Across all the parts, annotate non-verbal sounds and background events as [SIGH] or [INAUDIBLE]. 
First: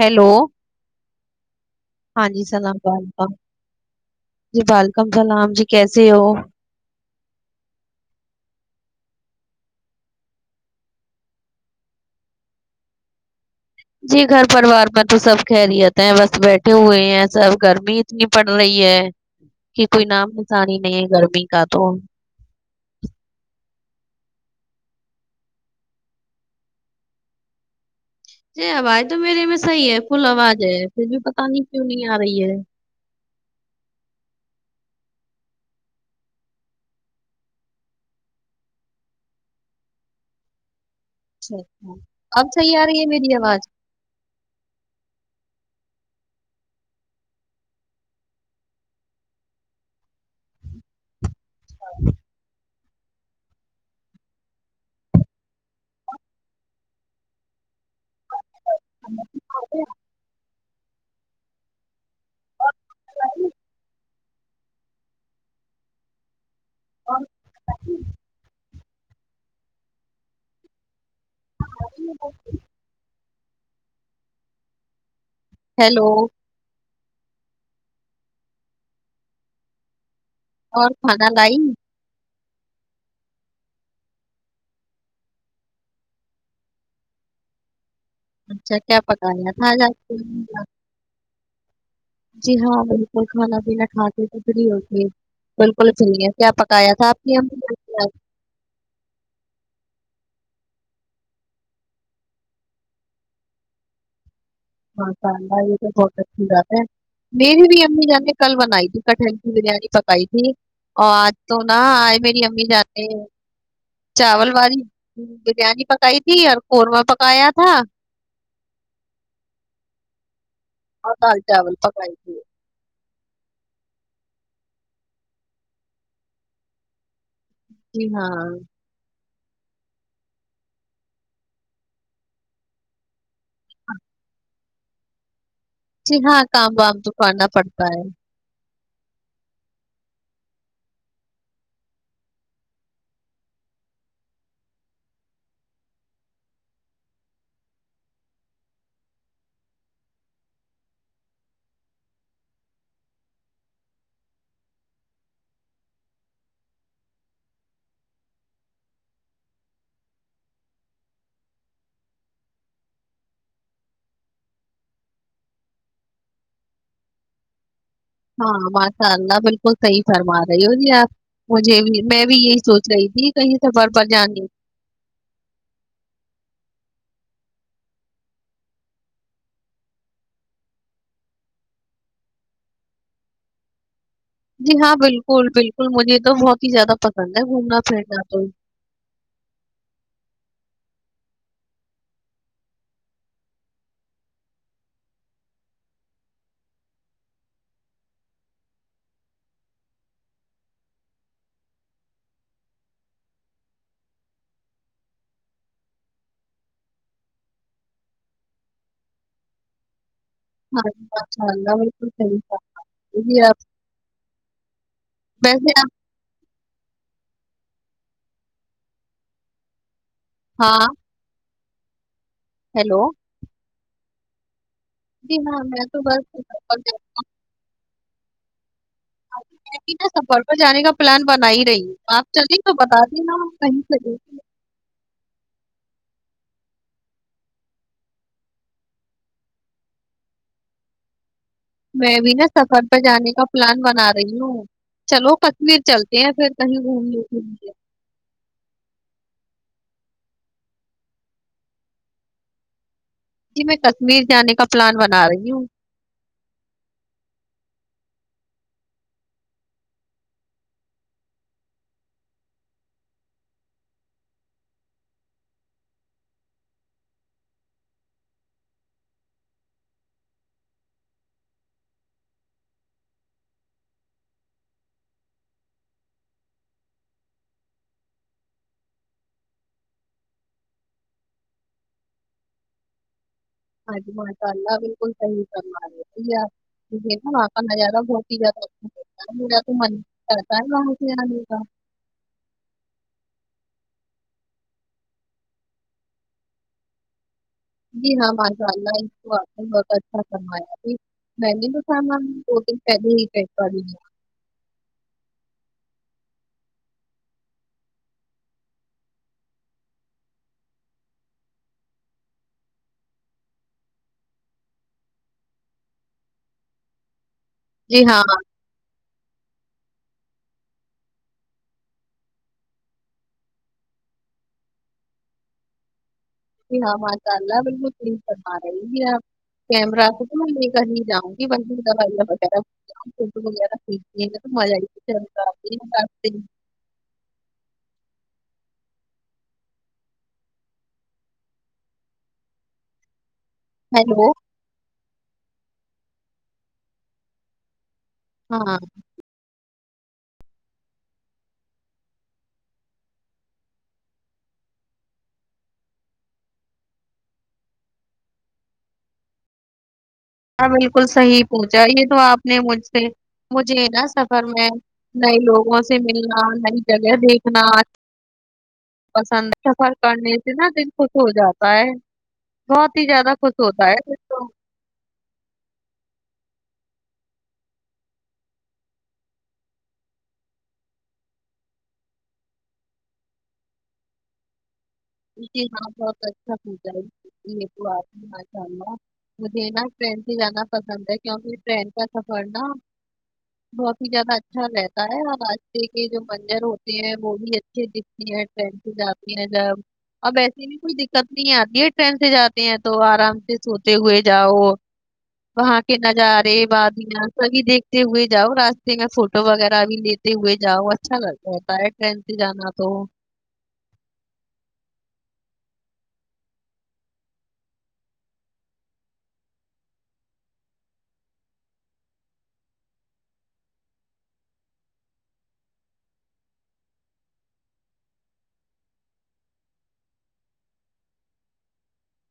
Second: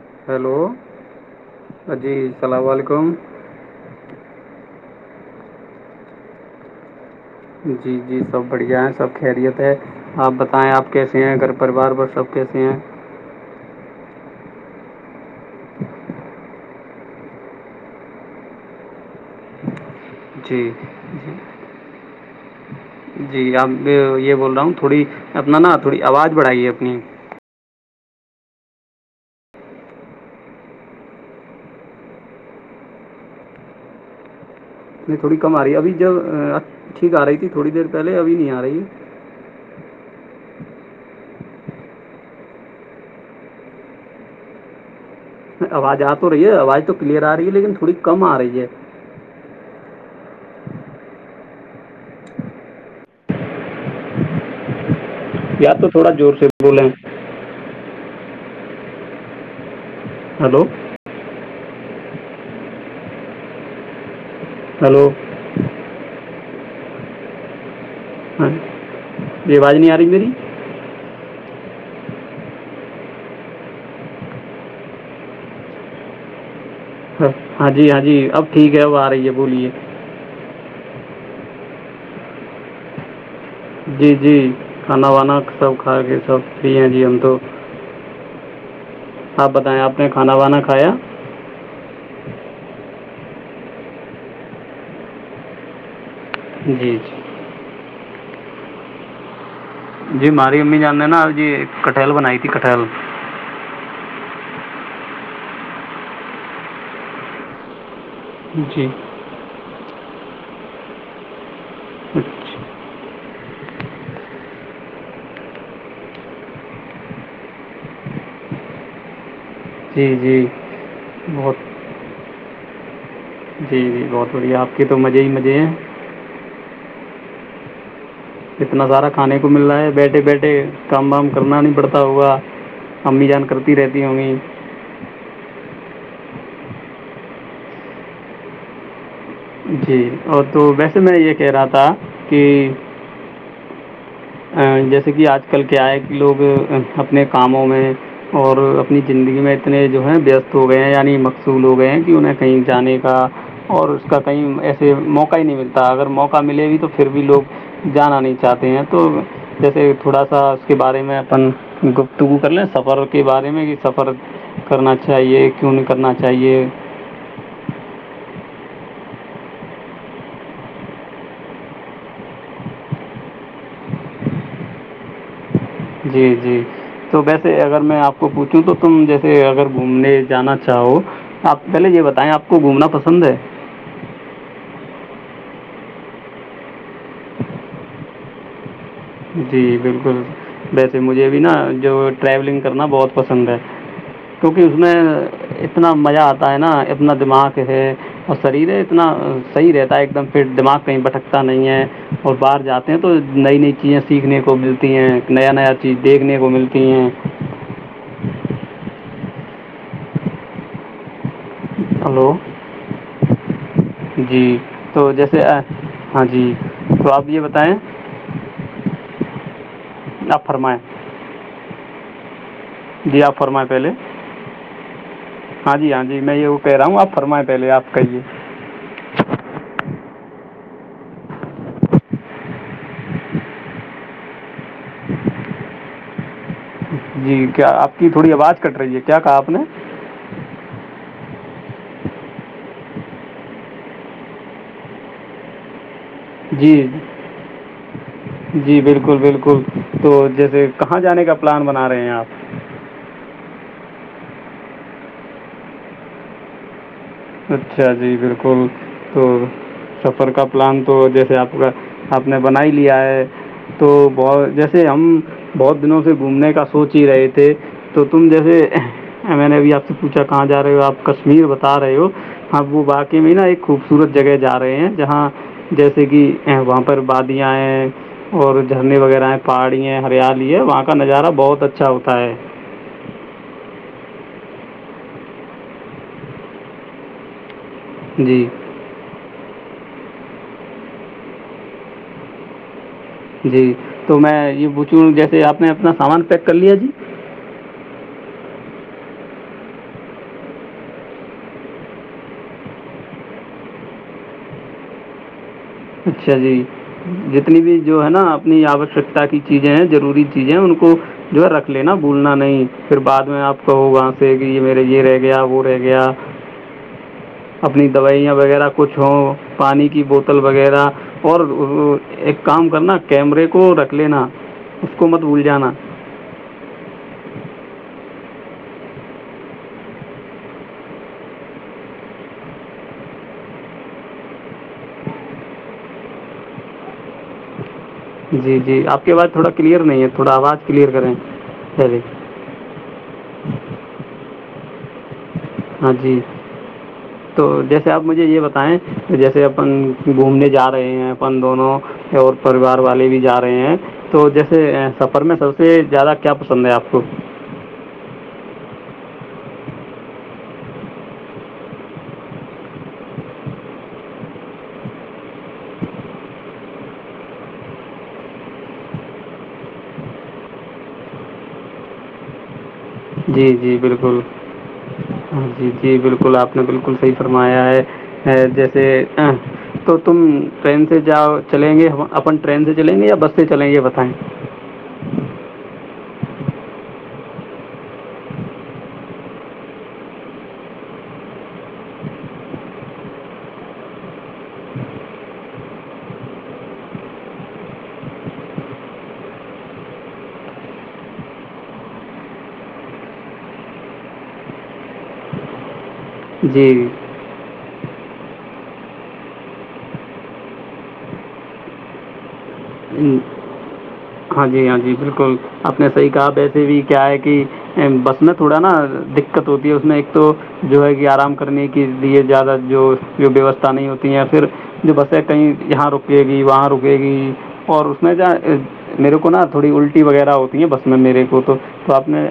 Hello ہاں hello ہاں جی سناام بالکا جی بال کم سلام جی کیسے ہو جی جی سب بڑھیا ہیں سب خیریت ہے آپ بتائیں آپ کیسے ہیں گھر پریوار پر سب کیسے ہیں جی گھر پروار میں تو سب خہرییتے ہیں بس بیٹھے ہوئے ہیں سب گرمی اتنی پڑ رہی ہے کہ کوئی نام جی آسانی ہی نہیں ہے گرمی کا تو جی اب یہ بول رہا ہوں تھوڑی اپنا نا تھوڑی آواز بڑھائی ہے اپنی جی آواز تو میرے میں صحیح ہے فل آواز ہے پھر بھی پت نہیں کیوں نہیں آ رہی ہے نہیں تھوڑی کم آ رہی ابھی جب ٹھیک آ رہی تھی تھوڑی دیر پہلے ابھی نہیں آ رہی اچھا اچ اب صحیح آ رہی ہے میری آواز آواز آ تو رہی ہے آواز تو کلیئر آ رہی ہے لیکن تھوڑی کم آ رہی ہے [INAUDIBLE] یاد تو تھوڑا زور سے بولے ہیں [INAUDIBLE] ہلو ہلو اور ہاں یہ آواز نہیں آ رہی میری ہ ہیلو [INAUDIBLE] ہاں جی ہاں جی اب ٹھیک ہے اب آ رہی ہے بولیے اور کھگا لائی جی جی کھانا وانا سب کھا کے سب فری ہیں جی ہم تو ہ اچھا کیا پتا ہےیا آپ تھا بتائیں ج آپ نے کھانا وانا کھایا جی ہاں بالکل کھانا پینا کھاتے تو فری ہوتی ہے بالکل صحیح ہے کیا جی پکایا جی تھا آپ نے ہم ہ [INAUDIBLE] جی ہماری امی جاننے ہیں نا جی کٹھل بنائی تھی کٹہل ہاں س یہ تو بہت اچھی بات ہے میری بھی امی جان کل جی بنائی تھی کٹ کی بریانی پک بائی ٹیک اور تو نہ آ میری امی جاتی چاول والی بریانی پکائی تھی اور قورمہ پکایا تھا جی جی بہت ہاںالٹول پک جی جی بہت بڑھیا آپ کے تو مزے ہی مزے ہیں [INAUDIBLE] جی ہاںاں اتنا سارا کھانے کو مل رہا ہے بیٹھے بیٹھے کام وام کرنا نہیں پڑتا ہوگا امی جان کرتی رہتی ہوں گی جی ہاں کام وام تو کرنا پڑتا ہے جی اور تو ویسے میں یہ کہہ رہا تھا کہ ا جیسے کہ آج کل کیا ہے کہ لوگ اپنے کاموں میں اور اپنی زندگی میں اتنے جو ہیں بیست ہو گئے ہیں یعنی مقصول ہو گئے ہیں کہ انہیں کہیں جانے کا اور اس کا کہیں ایسے موقع ہی نہیں ملتا اگر موقع ملے بھی تو پھر بھی لوگ جانا نہیں چاہتے ہیں تو جیسے تھوڑا سا اس کے بارے میں اپن گفتگو کر لیں سفر کے بارے میں کہ سفر کرنا چاہیے کیوں نہیں کرنا چاہیے [INAUDIBLE] ہاں ماشاء اللہ بالکل صحیح فرما رہی ہو جی آپ مجھے بھی میں بھی یہی سوچ رہی تھی کہیں سفر پر جانے جی جی تو ویسے اگر میں آپ کو پوچھوں تو تم جیسے اگر گھومنے جانا چاہو آپ پہلے یہ بتائیں آپ کو گھومنا پسند ہے جی ہاں بالکل بالکل مجھے یہ تو بہت ہی زیادہ پسند ہے گھومنا پھرنا تو جی بالکل ویسے مجھے بھی نا جو ٹریولنگ کرنا بہت پسند ہے کیونکہ اس میں اتنا مزہ آتا ہے نا اتنا دماغ ہے اور شریر ہے اتنا صحیح رہتا ہے ایک دم فٹ دماغ کہیں بھٹکتا نہیں ہے اور باہر جاتے ہیں تو نئی نئی چیزیں سیکھنے کو ملتی ہیں نیا نیا چیز دیکھنے کو ملتی ہیں ہاں ہاںگا بالک س ہلو س جی آپ جی تو جیسے ویسے آپ ہاں جی تو آپ یہ بتائیں نہ فرمائیں ہاں ہیلو جی آپ فرمائیں پہلے جی ہاں میں جی تو ہاں بس جی میں یہ سفر پہ پر رہا جانے ہوںا آ فرما پہلے آپ کہیے ن سفر پر جانے کا پلان بنا ہی رہی ہوں آپ چلیں تو بتا دینا کہیں سے جی کیا آپ کی تھوڑی آواز کٹ رہی ہے کیا کہا آپ نے میں بھی نا سفر پہ جانے کا پلان بنا رہی ہوں چلو کصویر چلتے ہیں پھر جی کہیں گھوم جی بالکل بالکل تو جیسے کہاں جانے کا پلان بنا رہے ہیں آپ جی میں کشمیر جانے کا پلان بنا رہی ہوں اچھا جی بالکل تو سفر کا پلان تو جیسے آپ کا آپ نے بنا ہی لیا ہے تو بہ جیسے ہم بہت دنوں سے گھومنے کا سوچ ہی رہے تھے تو تم جیسے میں نے ابھی آپ سے پوچھا کہاں جا رہے ہو آپ کشمیر بتا رہے ہو اب وہ واقعی میں نا ایک خوبصورت جگہ جا رہے ہیں جہاں جیسے کہ وہاں پر بادیاں ہیں اور جھرنے وغیرہ ہیں پہاڑی ہے ہریالی ہے وہاں کا نظارہ بہت اچھا ہوتا ہے آج ماشاء اللہ بالکل صحیح کرما رہےتی ار یہ ن ہارہ ہوھتی جی جاتا تو من کرتا ہے باںسا د کا جی تو میں یہ پوچھوں جیسے آپ نے اپنا سامان پیک کر لیا جی جی ہاں ماشاء اللہ اس کو آپ نے بہت اچھا کرموایا میں نے تو تھا میم دو دن پہلے ہی چیک کر د گ اچھا جی جتنی بھی جو ہے نا اپنی آوشکتا کی چیزیں ہیں جروری چیزیں ان کو جو ہے رکھ لینا بھولنا نہیں پھر بعد میں آپ کہو وہاں سے کہ یہ میرے یہ رہ گیا وہ رہ گیا اپنی جی ہاں دوائیاں وغیرہ کچھ ہووں پانی کی بوتل وغیرہ اور ایک کام کرنا کیمرے کو رکھ لینا اس کو مت بھول جانا ہاں ہاں چل ہے بالک کرما رہی گ آپ کیمر تو تو میں لے کر ہی جؤں گی وغ فوٹو وغہ کھیچنی تو م ہی جی جی آپ کی آواز تھوڑا کلیئر نہیں ہے تھوڑا آواز کلیئر کریں چلیے ہیلو ہاں جی تو جس آپ مجھے یہ ہاں بتائیں کہ جیسے اپن گھومنے جا رہے ہیں اپن دونوں اور پریوار والے بھی جا رہے ہیں تو جیسے سفر میں سب سے زیادہ کیا پسند ہے آپ کو ہاں بالکل صحیح پوچھا یہ تو آپ نے مجھ سے مجھے نا سفر میں نئے لوگوں سے ملنا نئی جگہ دیکھنا پسند سفر کرنے سے نا دن خش ہو جاتا ہے بہت ہی زیادہ جی خوش جی ہوتا ہے دل بالکل تو ہاں جی جی بالکل آپ نے بالکل صحیح فرمایا ہے جیسے تو تم ٹرین سے جاؤ چلیں گے اپن ٹرین سے چلیں گے یا بس سے چلیں گے بتائیں جی ہاں بہت اچھا پوچھا ہے. یہ تو آ ہے ماشاء اللہ مجھے نا ٹرین سے جانا پسند ہے کیونکہ ٹرین کا سفر نا بہت ہی زیادہ اچھا رہتا ہے اور راستے کے جو منظر ہوتے ہیں وہ بھی اچھے دکھتی ہیں ٹرین سے جاتی ہیں جب اب ایسے بھی کوئی دقت نہیں آتی ہے ٹرین سے جاتے ہیں تو آرام سے سوتے ہوئے جاؤ وہاں کے نظار رہے جی بعدیا سب دیک تے ہوئے جاؤ راستے میں فوٹو وغیرہ بھی لیتے ہوئے جاؤ اچھا لگ رہتا ہے ٹرین سے جانا تو ہ ہاں جی ہاں جی بالکل آپ نے صحیح کہا ویسے بھی کیا ہے کہ بس میں تھوڑا نا دقت ہوتی ہے اس میں ایک تو جو ہے کہ آرام کرنے کے لیے زیادہ جو جو ویوستھا نہیں ہوتی ہے یا پھر جو بس ہے کہیں یہاں رکے گی وہاں رکے گی اور اس میں کیا میرے کو نا تھوڑی الٹی وغیرہ ہوتی ہے بس میں میرے کو تو تو آپ نے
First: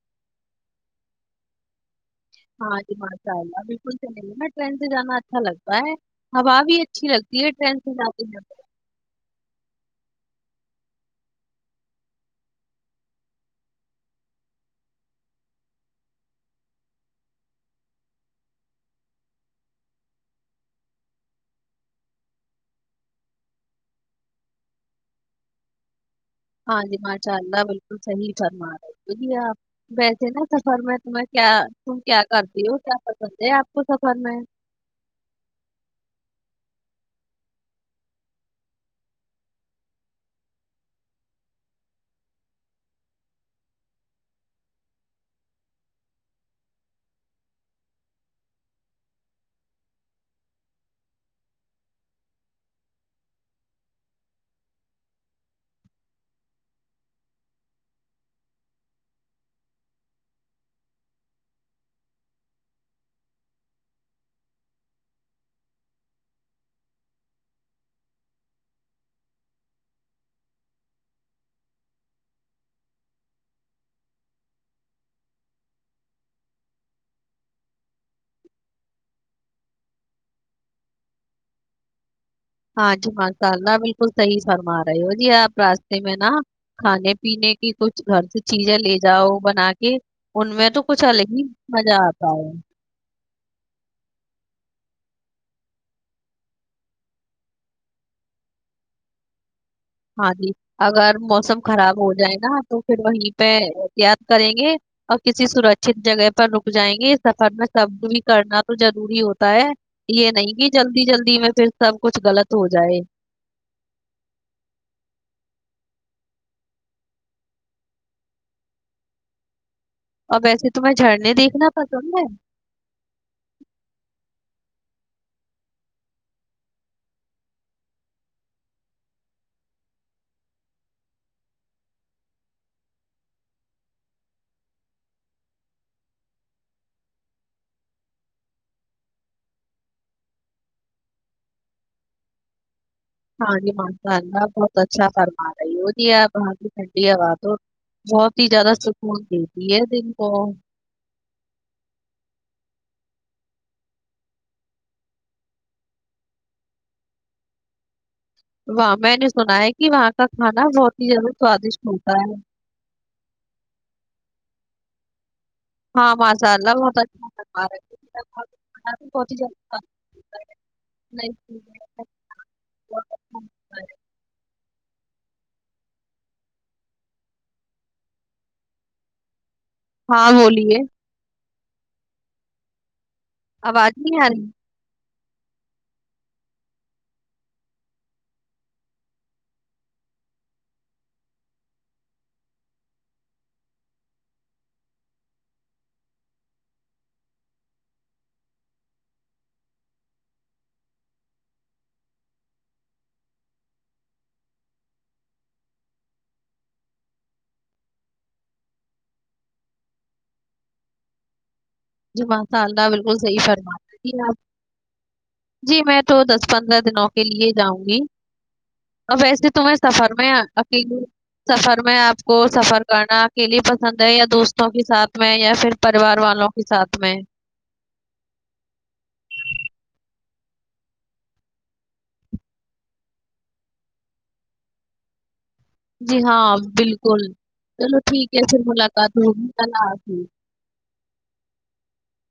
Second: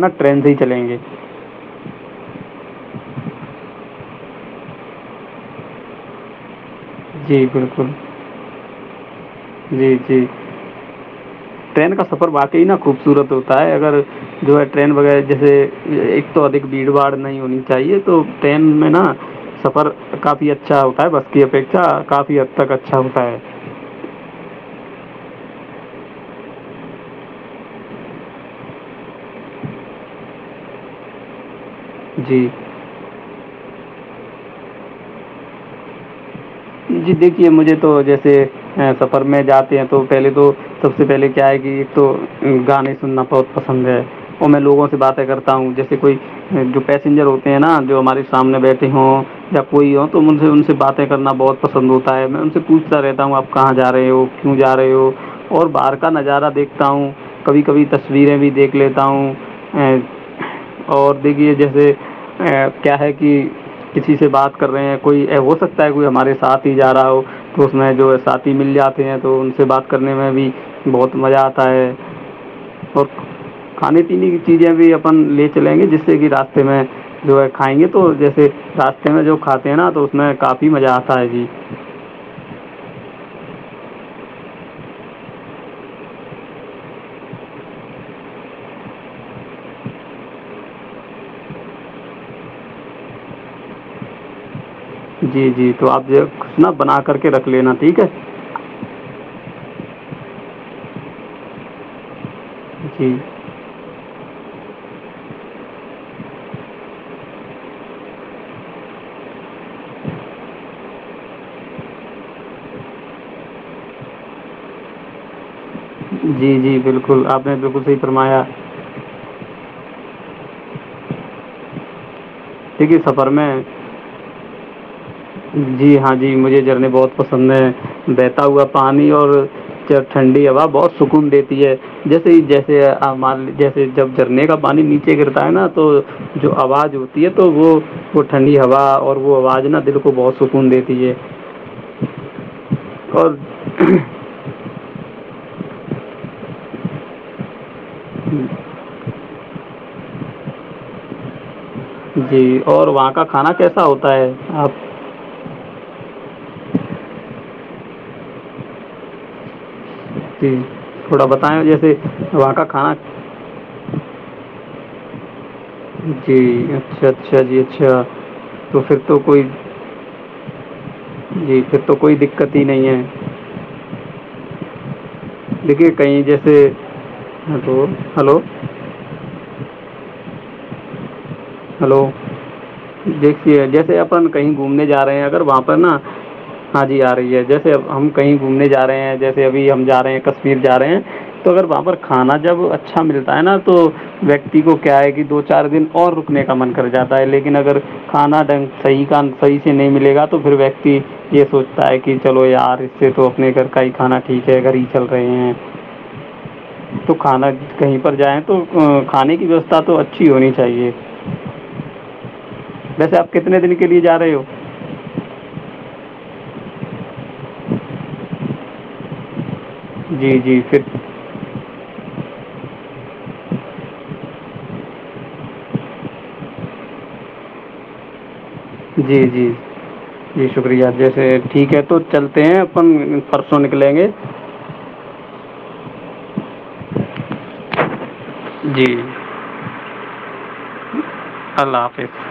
نا ٹرین سے ہی چلیں گے ہاں جی ماشاء اللہ بالکل سےل نا ٹرین سے جانا اچھا لگتا ہے ہوا بھی ا اچھی لگتی جی ہے ٹرین سے بالکل ل جی جی ٹرین کا سفر واقعی نا خوبصورت ہوتا ہے اگر جو ہے ٹرین وغیرہ جیسے ایک تو ادھ بھیڑ باڑ نہیں ہونی چاہیے تو ٹرین میں نا سفر کافی اچھا ہوتا ہے بس کی اپیکھا کافی حد تک اچھا ہوتا ہے ہاں جی ماشاء اللہ بالکل صحیح فرما رہی ج آپ ویسے نا سفر میں تمہیں کیا تم کیا جی کرتی ہو کیا پسند ہے آ کو سب [INAUDIBLE] جی دیکھیے مجھے تو جیسے سفر میں جاتے ہیں تو پہلے تو سب سے پہلے کیا آئے گی تو گانے سننا بہت پسند ہے اور میں لوگوں سے باتیں کرتا ہوں جیسے کوئی جو پیسنجر ہوتے ہیں نا جو ہمارے سامنے بیٹھے ہوں یا کوئی ہو تو ان سے ان سے باتیں کرنا بہت پسند ہوتا ہے میں ان سے پوچھتا رہتا ہوں آپ کہاں جا رہے ہو کیوں جا رہے ہو اور باہر کا نظارہ دیکھتا ہوں کبھی کبھی تصویریں بھی دیکھ لیتا ہوں ا اور دیکھیے جیسے کیا ہے کہ کسی سے بات کر رہے ہیں کوئی ہو سکتا ہے کوئی ہمارے ساتھ ہی جا رہا ہو تو اس میں جو ہے ساتھی مل جاتے ہیں تو ان سے بات کرنے میں بھی بہت مزہ آتا ہے اور کھانے پینے کی چیزیں بھی اپن لے چلیں گے جس سے کہ راستے میں جو ہے کھائیں گے تو جیسے راستے میں جو کھاتے ہیں نا تو اس میں کافی مزہ آتا ہاں جی ہاں جی مشاء اللہ بالکل صحیح فرما رہے ہو جی آپ راستے میں نا کھانے پینے کی کچھ گھر سے چیزیں لے جاؤ بنا کے ان میں تو کچھ الگ ہی مزہ آتا ہے جی جی تو آپ جو کچ نا بنا کر کے رکھ لینا ٹھیک ہے ہاں جی اگر موسم خراب ہو جائے نا تو پھر جی وہیں پہ احتیاط کریں گے اور کسی سرکچت جگہ پر رک جائیں گے اس سفر میں سب بھی کرنا تو ضروری ہوتا ہو ہے یہ نہیں گ جلدی جلدی میں پھر سب کچھ غلط ہو جائے جی جی بالکل آپ نے بالکل صحی فرمایا اور ویسے تمہیں جھرنے دیکھنا پسند ہے یک ہی سفر میں جی ہاں جی مجھے جھرنے بہت پسند ہیں بہتا ہوا پانی اور ٹھنڈی ہوا بہت سکون دیتی ہے جیسے ہی جیسے جیسے جب جھرنے کا پانی نیچے گرتا ہے نا تو جو آواز ہوتی ہے تو وہ وہ ٹھنڈی ہوا اور وہ آواز نا دک کو بہت سکون دیتی ہے اور ہاں جی مانء اللہ بہت اچھا فمار سی ہو ت آپ باں کی ٹھنڈی ہووا تو بہت ہی زیادہ سکون ت یہ دن کو جی اور وہاں کا کھانا کیسا ہوتا ہے آپ واہ میں نے سنا ہے کہ وہاں کا جی کھانا بہت ہی تھوڑا زیادہ بتائیں سوادشٹ جیسے ہوتا ہے وہاں کا کھانا ہاں پانچ جی سال اچھا اچھا جی اچھا بتچھا تو پھر تو کوئی جی پھر تو کوئی دقت ہی نہیں ہے دیکھیے کہیں جیسے ہ تو ہلو ہاں بولیے ہلو دیکھیے آواز جیسے نہیں آ اپن رہی کہیں گھومنے جا رہے ہیں اگر وہاں پر نا ہاں جی آ رہی ہے جیسے ہم کہیں گھومنے جا رہے ہیں جیسے ابھی ہم جا رہے ہیں کشمیر جا رہے ہیں تو اگر وہاں پر کھانا جب اچھا ملتا ہے نا تو ویکتی کو کیا ہے کہ دو چار دن اور نے کا من کر جاتا ہے لیکن اگر کھانا ڈنگحیح کا صحیح سے نہیں ملے گا تو پھر ویکتی یہ سوچتا ہے کہ چلو یار اس سے تو اپنے گھر کا ہی کھانا ٹھیک ہے گھر ہی چل رہے ہیں تو کھانا کہیں پر جائیں تو کھانے کی ویوستھا تو اچھی ہونی چاہیے جمات خالدہ ویسے بالکل آپ صحیح کتنے فرما دن کے لیے جا رہی رہے آپ ہو جی میں تو دسویں پندرہ دنوں کے لیے جاؤں گی اب ویسے تو تمیں سفر میں جی جی پھر اکیلے سفر میں آپ کو سفر جانا اکیلے پسند ہے یا دوست تو کے ساتھ میں یا پھر پریوار والوں کے ساتھ میں جی جی جی شکریہ جیسے ٹھیک ہے تو چلتے ہیں اپن پرسوں نکلیں گے جی ہاں بالکل چلو ٹھیک ہے پھر جی ملاقات ہوگی اللہ حافظ اللہ حافظ